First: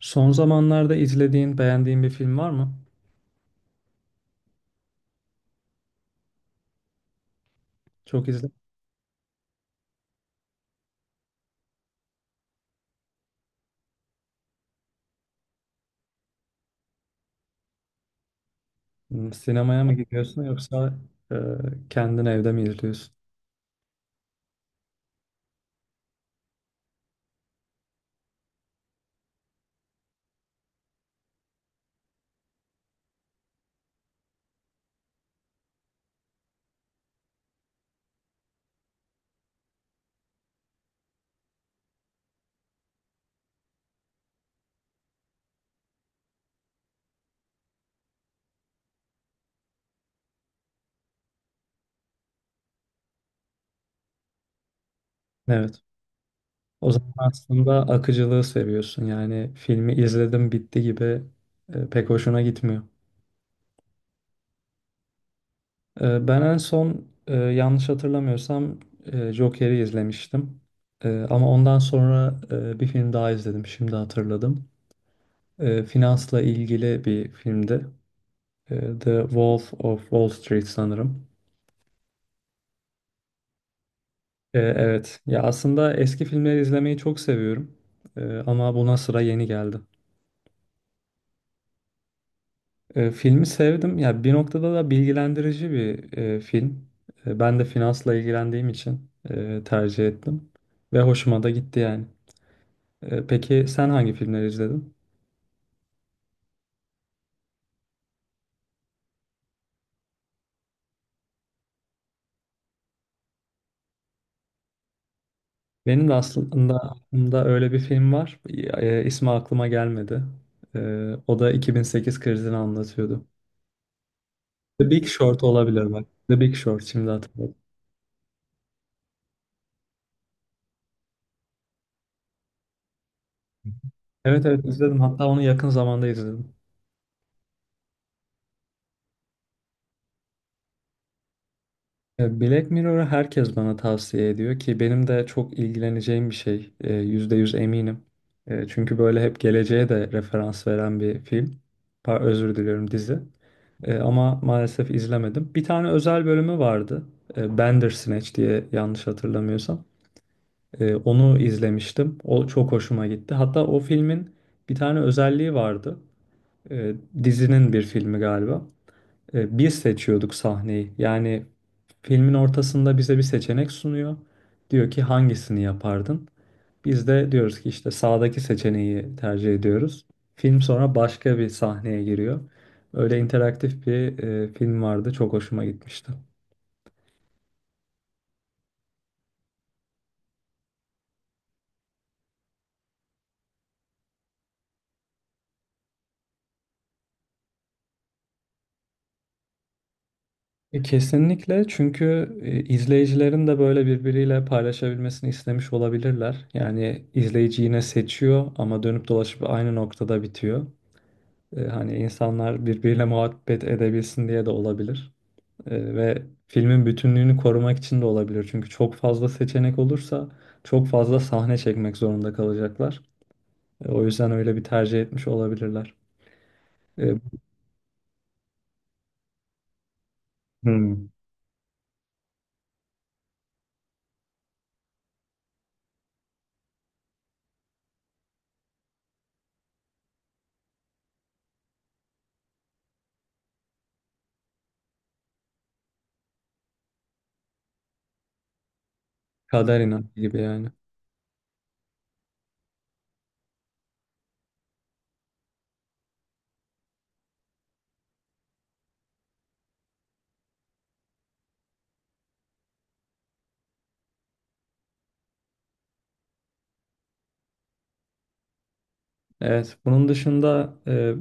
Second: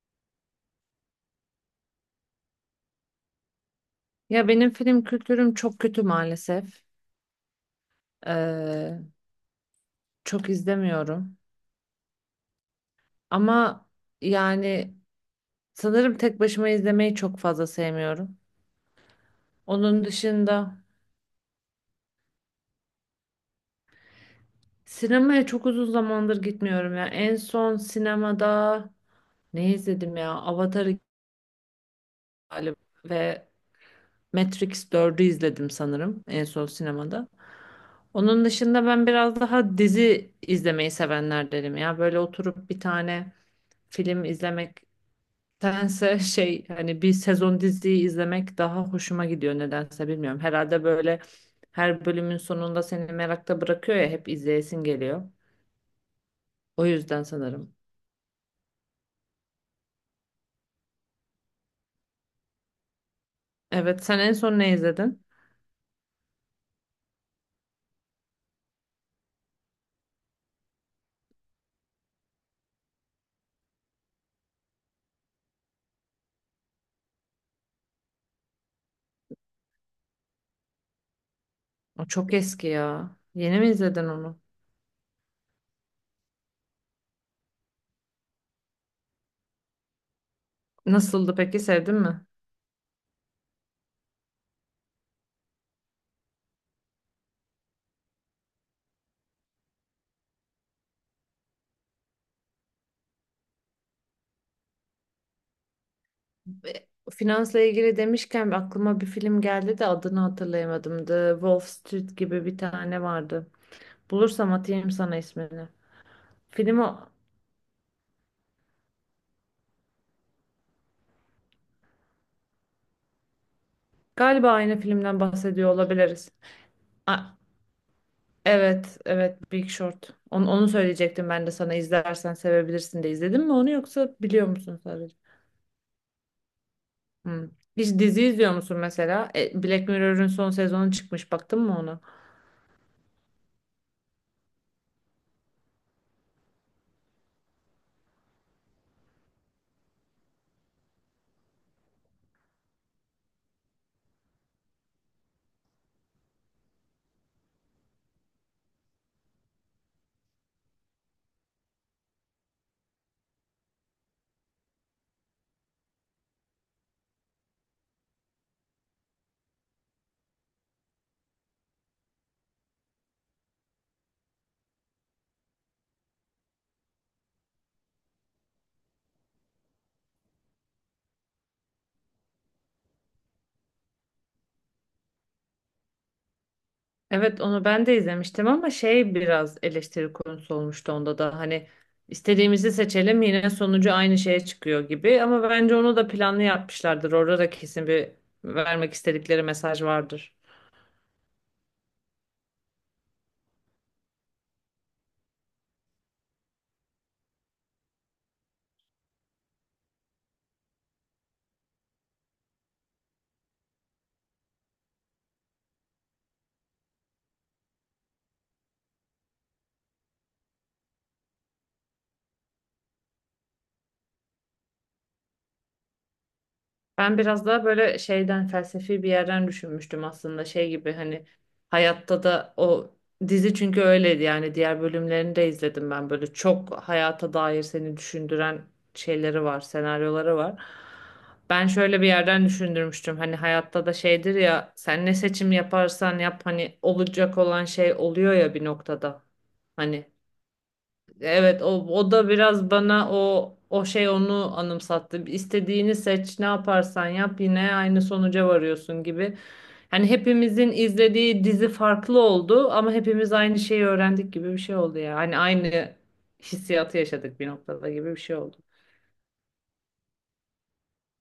Son zamanlarda izlediğin, beğendiğin bir film var mı? Ya benim film kültürüm çok kötü maalesef. Çok izle. Ee, çok izlemiyorum. Ama yani sanırım tek başıma izlemeyi çok fazla sevmiyorum. Hmm. Sinemaya mı Onun gidiyorsun dışında yoksa e, kendin evde mi izliyorsun? sinemaya çok uzun zamandır gitmiyorum ya. En son sinemada ne izledim ya? Avatar iki galiba ve Matrix dördü izledim sanırım en son sinemada. Onun dışında ben biraz daha dizi izlemeyi sevenlerdenim ya. Böyle oturup bir tane film izlemek nedense şey hani bir sezon diziyi izlemek daha hoşuma gidiyor nedense bilmiyorum. Herhalde böyle her bölümün sonunda seni merakta bırakıyor ya hep izleyesin geliyor. Evet. O O zaman yüzden sanırım. aslında akıcılığı seviyorsun. Yani filmi izledim bitti gibi pek hoşuna gitmiyor. Evet, sen en son ne izledin? Ben en son yanlış hatırlamıyorsam Joker'i izlemiştim. Ama ondan sonra bir film daha izledim. Şimdi hatırladım. Finansla ilgili bir filmdi. The Wolf of Wall Street sanırım. O çok eski ya. Yeni mi izledin onu? Evet. Ya aslında eski filmleri izlemeyi çok seviyorum. Ama buna sıra yeni geldi. Nasıldı peki, sevdin mi? Filmi sevdim. Ya bir noktada da bilgilendirici bir film. Ben de finansla ilgilendiğim için tercih ettim ve hoşuma da gitti yani. Peki sen hangi filmleri izledin? Finansla ilgili demişken aklıma bir film geldi de adını hatırlayamadım. The Wolf Street gibi bir tane vardı. Bulursam atayım sana ismini. Benim de aslında Film o. aklımda öyle bir film var. İsmi aklıma gelmedi. O da 2008 krizini anlatıyordu. Galiba aynı The Big filmden Short bahsediyor olabilir bak. olabiliriz. The Big Short şimdi A- hatırladım. Evet, evet, Big Short. Onu söyleyecektim ben de sana, izlersen sevebilirsin de. İzledin mi onu yoksa Evet, biliyor evet, musun izledim. sadece? Hatta onu yakın zamanda izledim. Hmm. Hiç dizi izliyor musun mesela? Black Mirror'ın son sezonu çıkmış. Baktın mı onu? Black Mirror'ı herkes bana tavsiye ediyor ki benim de çok ilgileneceğim bir şey. Yüzde yüz eminim. Çünkü böyle hep geleceğe de referans veren bir film. Özür diliyorum, dizi. Ama maalesef izlemedim. Bir tane özel bölümü vardı. Bandersnatch diye yanlış hatırlamıyorsam. Onu izlemiştim. O çok hoşuma gitti. Hatta o filmin bir tane özelliği vardı. E, Dizinin bir filmi galiba. Biz seçiyorduk sahneyi. Yani filmin ortasında bize bir seçenek sunuyor. Diyor ki hangisini yapardın? Biz de diyoruz ki işte sağdaki seçeneği tercih ediyoruz. Film sonra başka bir sahneye giriyor. Öyle interaktif bir film vardı. Çok hoşuma gitmişti. Evet, onu ben de izlemiştim ama şey, biraz eleştiri konusu olmuştu onda da. Hani istediğimizi seçelim yine sonucu aynı şeye çıkıyor gibi. Ama bence onu da planlı yapmışlardır. Orada da kesin bir vermek istedikleri mesaj vardır. Kesinlikle, çünkü izleyicilerin de böyle birbiriyle paylaşabilmesini istemiş olabilirler. Yani izleyici yine seçiyor ama dönüp dolaşıp aynı noktada bitiyor. Hani insanlar birbiriyle muhabbet edebilsin diye de olabilir. Ve filmin bütünlüğünü korumak için de olabilir. Çünkü çok fazla seçenek olursa çok fazla sahne çekmek zorunda kalacaklar. O yüzden öyle bir tercih etmiş olabilirler. Ben E, biraz daha böyle şeyden, felsefi bir yerden düşünmüştüm aslında, şey gibi Hmm. hani hayatta da o, dizi çünkü öyleydi yani, diğer bölümlerini de izledim ben, böyle çok hayata dair seni düşündüren şeyleri var, senaryoları var. Ben şöyle bir yerden düşündürmüştüm, hani hayatta da şeydir ya, sen ne seçim yaparsan yap hani olacak olan şey oluyor ya bir noktada Kader hani. inancı gibi yani. Evet, o da biraz bana o şey, onu anımsattı. İstediğini seç, ne yaparsan yap yine aynı sonuca varıyorsun gibi. Hani hepimizin izlediği dizi farklı oldu ama hepimiz aynı şeyi öğrendik gibi bir şey oldu ya. Hani aynı hissiyatı yaşadık bir noktada gibi bir şey oldu. Evet, bunun dışında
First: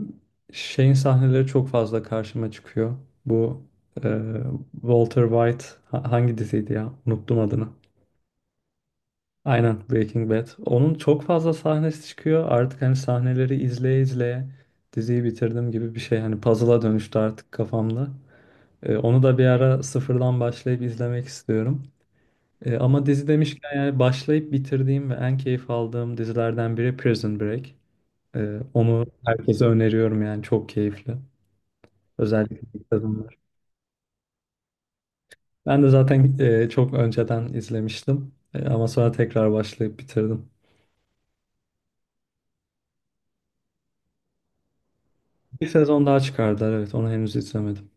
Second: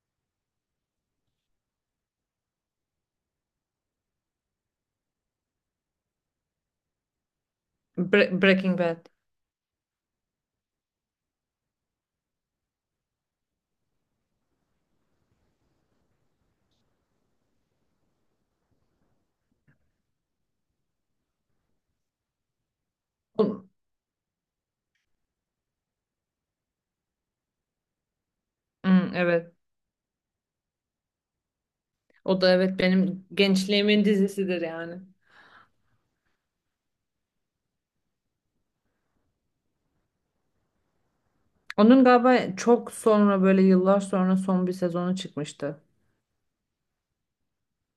şeyin sahneleri çok fazla karşıma çıkıyor. Bu e, Walter White hangi diziydi ya? Unuttum adını. Breaking Bad. Aynen, Breaking Bad. Onun çok fazla sahnesi çıkıyor. Artık hani sahneleri izleye izleye diziyi bitirdim gibi bir şey. Hani puzzle'a dönüştü artık kafamda. Onu da bir ara sıfırdan başlayıp izlemek istiyorum. Ama dizi O- demişken yani başlayıp bitirdiğim ve en keyif aldığım dizilerden biri Prison Break. Onu Hmm, evet. herkese öneriyorum yani çok keyifli. O da Özellikle evet ilk benim sezonlar. gençliğimin dizisidir yani. Ben de zaten çok önceden izlemiştim. Ama sonra tekrar başlayıp bitirdim. Onun galiba çok sonra, böyle yıllar sonra son bir sezonu Bir çıkmıştı. sezon daha çıkardılar, evet, onu henüz izlemedim.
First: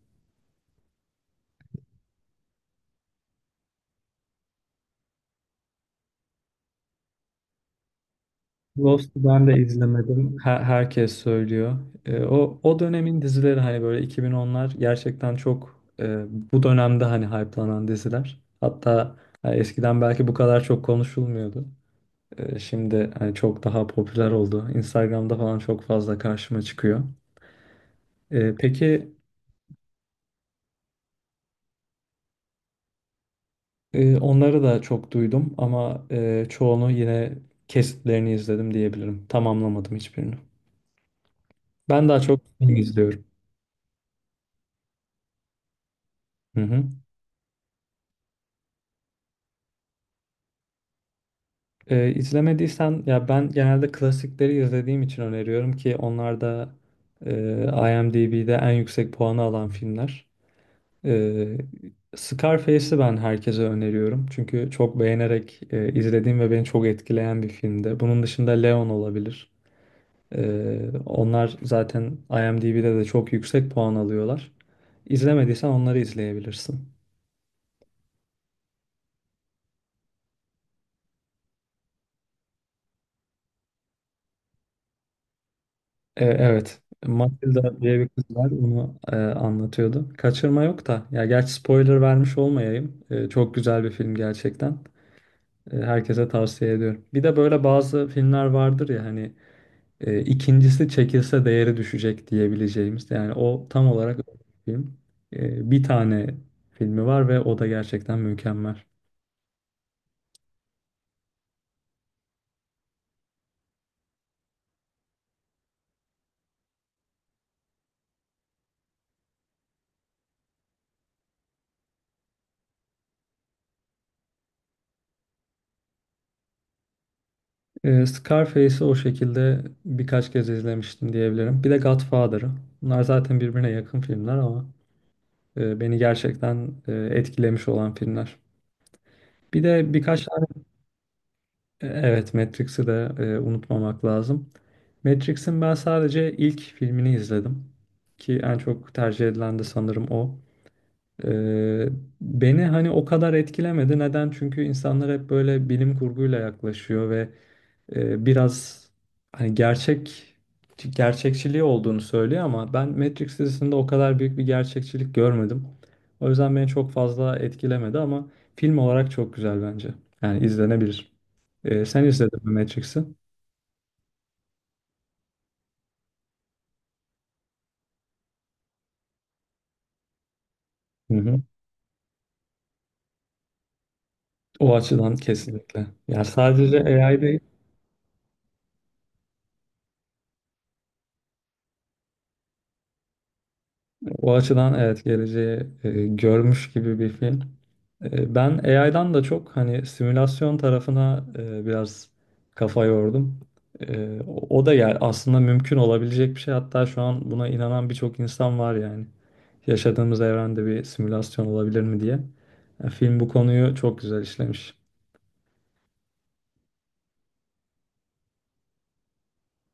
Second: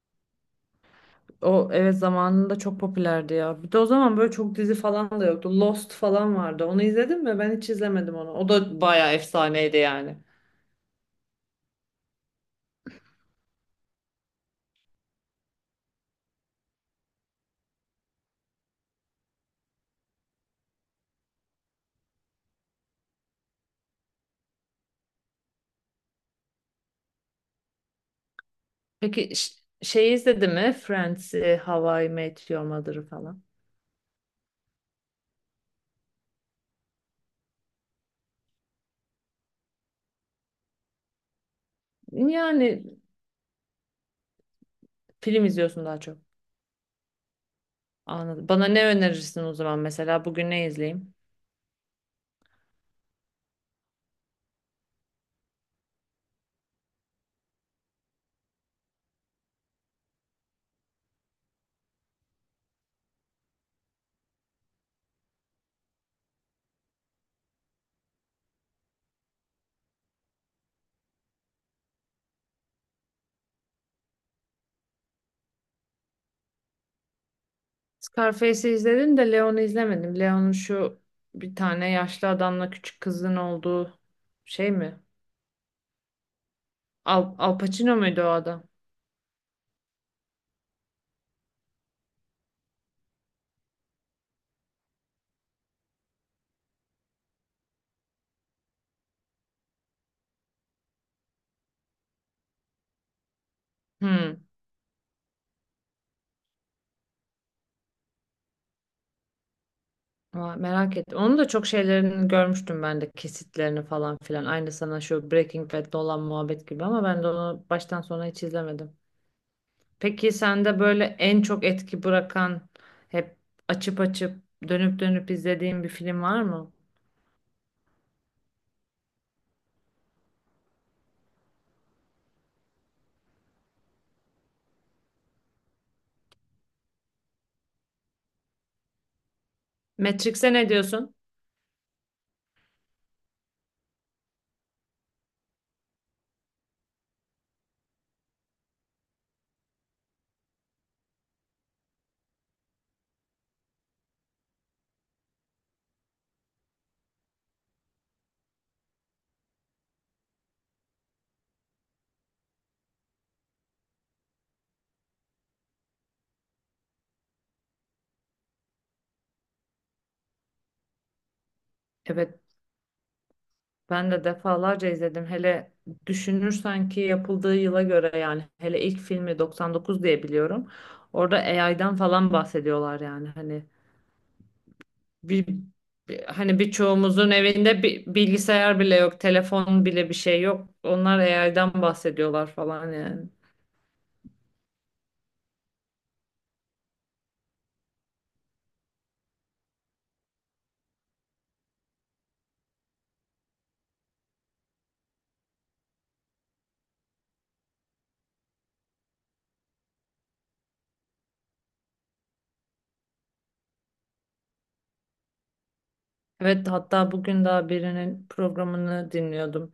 O evet, zamanında çok popülerdi ya. Bir de o zaman böyle çok dizi falan da yoktu. Lost falan vardı. Onu izledin mi? Ben hiç izlemedim onu. O da Lost'u bayağı ben de efsaneydi yani. izlemedim. Herkes söylüyor. O dönemin dizileri hani böyle 2010'lar gerçekten çok bu dönemde hani hype'lanan diziler. Hatta eskiden belki bu kadar çok konuşulmuyordu. Şimdi hani çok daha popüler oldu. Instagram'da falan çok fazla karşıma çıkıyor. Peki Peki şey izledin mi? Friends, How I Met Your Mother'ı falan. Onları da çok duydum ama çoğunu yine kesitlerini izledim diyebilirim. Tamamlamadım hiçbirini. Ben daha çok film Yani izliyorum. film izliyorsun daha çok. Hı hı. Anladım. Bana ne önerirsin o zaman mesela? Bugün ne izleyeyim? İzlemediysen ya ben genelde klasikleri izlediğim için öneriyorum ki onlar da e, IMDb'de en yüksek puanı alan filmler. Ee, Scarface'i ben herkese öneriyorum. Çünkü çok beğenerek izlediğim ve beni çok etkileyen bir filmdi. Bunun dışında Leon olabilir. Onlar zaten IMDb'de de çok yüksek puan alıyorlar. İzlemediysen onları izleyebilirsin. Scarface'i izledim de Leon'u izlemedim. Leon'un şu bir tane yaşlı adamla küçük kızın olduğu şey mi? Evet. Al, Al Matilda Pacino diye bir muydu kız o var. adam? Onu anlatıyordu. Kaçırma yok da. Ya gerçi spoiler vermiş olmayayım. Çok güzel bir film gerçekten. Herkese tavsiye ediyorum. Bir de böyle bazı filmler vardır ya hani ikincisi çekilse değeri düşecek diyebileceğimiz. Yani o tam olarak Hmm. öyle bir film. Bir tane filmi var ve o da gerçekten mükemmel. Aa, merak ettim. Onun da çok şeylerini görmüştüm ben de, kesitlerini falan filan. Aynı sana şu Breaking Bad'de olan muhabbet gibi, ama ben de onu baştan sona hiç izlemedim. Peki sende böyle en çok etki bırakan, hep açıp açıp dönüp dönüp izlediğin bir film var mı? Scarface'i o şekilde birkaç kez izlemiştim diyebilirim. Bir de Godfather'ı. Bunlar zaten birbirine yakın filmler ama beni gerçekten etkilemiş olan filmler. Bir de birkaç tane Matrix'e ne diyorsun? Evet, Matrix'i de unutmamak lazım. Matrix'in ben sadece ilk filmini izledim ki en çok tercih edilen de sanırım o. E, Beni hani o kadar etkilemedi. Neden? Çünkü insanlar hep böyle bilim kurguyla yaklaşıyor ve biraz hani gerçek gerçekçiliği olduğunu söylüyor ama ben Matrix dizisinde o kadar büyük bir gerçekçilik görmedim. O yüzden beni çok fazla etkilemedi ama film olarak çok güzel bence. Yani izlenebilir. Sen Evet, izledin mi Matrix'i? ben de defalarca izledim. Hele düşünürsen ki yapıldığı yıla göre, yani hele ilk filmi 99 diye biliyorum. Hı Orada hı. AI'dan falan bahsediyorlar yani, hani O açıdan bir, kesinlikle. Yani hani sadece AI birçoğumuzun değil. evinde bir bilgisayar bile yok, telefon bile bir şey yok. Onlar AI'dan bahsediyorlar falan yani. O açıdan, evet, geleceği görmüş gibi bir film. Ben AI'dan da çok hani simülasyon tarafına biraz kafa yordum. O da yani aslında mümkün olabilecek bir şey. Hatta şu an buna inanan birçok insan var yani. Yaşadığımız evrende bir simülasyon olabilir mi diye. Film bu konuyu çok güzel işlemiş. Evet, hatta bugün daha birinin programını dinliyordum.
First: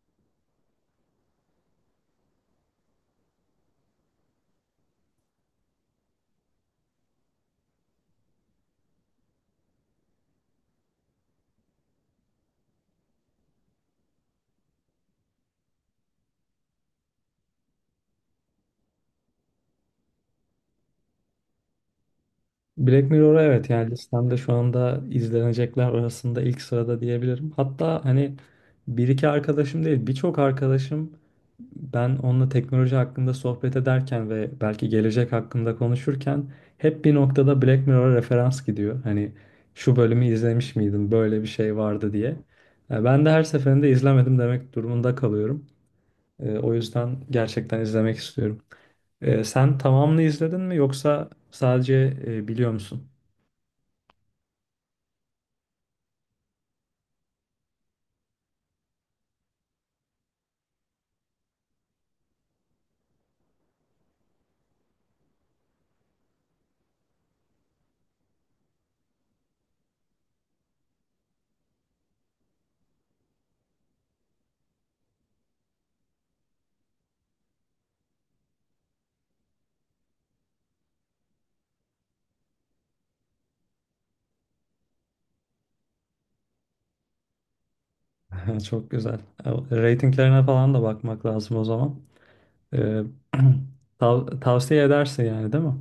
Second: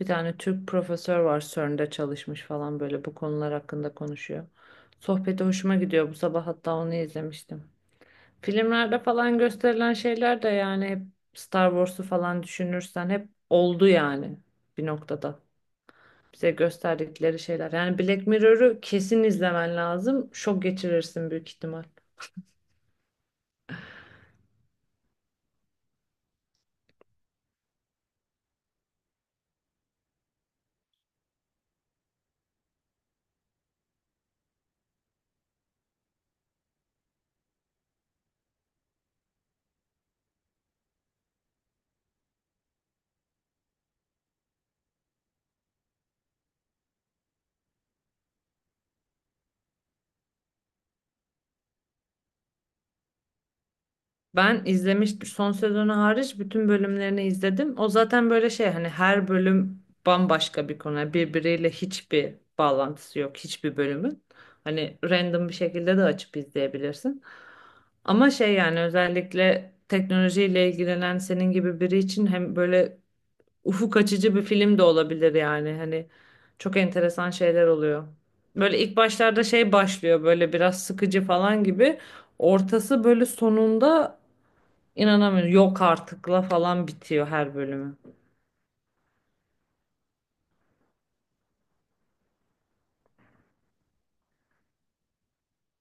Bir tane Türk profesör var, CERN'de çalışmış falan, böyle bu konular hakkında konuşuyor. Sohbeti hoşuma gidiyor. Bu sabah hatta onu izlemiştim. Filmlerde falan gösterilen şeyler de yani hep Star Wars'u falan düşünürsen hep oldu yani bir noktada. Bize gösterdikleri şeyler. Yani Black Mirror'ı kesin izlemen lazım. Şok geçirirsin büyük ihtimal. Black Mirror'a, evet, yani listemde şu anda izlenecekler arasında ilk sırada diyebilirim. Hatta hani bir iki arkadaşım değil, birçok arkadaşım. Ben onunla teknoloji hakkında sohbet ederken ve belki gelecek hakkında konuşurken hep bir noktada Black Mirror'a referans gidiyor. Hani şu bölümü izlemiş miydin, böyle bir şey vardı diye. Ben de her seferinde izlemedim demek durumunda kalıyorum. O yüzden gerçekten izlemek istiyorum. Sen tamamını izledin mi yoksa sadece biliyor musun? Ben izlemiştim. Son sezonu hariç bütün bölümlerini izledim. O zaten böyle şey, hani her bölüm bambaşka bir konu. Yani birbiriyle hiçbir bağlantısı yok hiçbir bölümün. Hani random bir şekilde de açıp izleyebilirsin. Ama şey yani, özellikle teknolojiyle ilgilenen senin gibi biri için hem böyle ufuk açıcı bir film de olabilir yani. Hani çok enteresan şeyler oluyor. Böyle ilk başlarda şey, başlıyor böyle biraz sıkıcı falan gibi. Ortası böyle, sonunda İnanamıyorum. Yok artıkla falan bitiyor her bölümü. Çok güzel. Ratinglerine falan da bakmak lazım o zaman. E, tavsiye edersin yani değil mi?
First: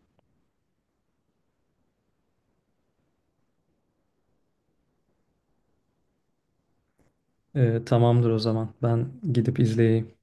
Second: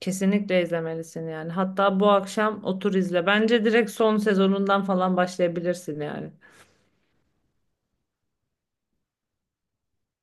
Kesinlikle izlemelisin yani. Hatta bu akşam otur izle. Bence direkt son sezonundan falan başlayabilirsin yani. Tamamdır o zaman. Ben gidip izleyeyim.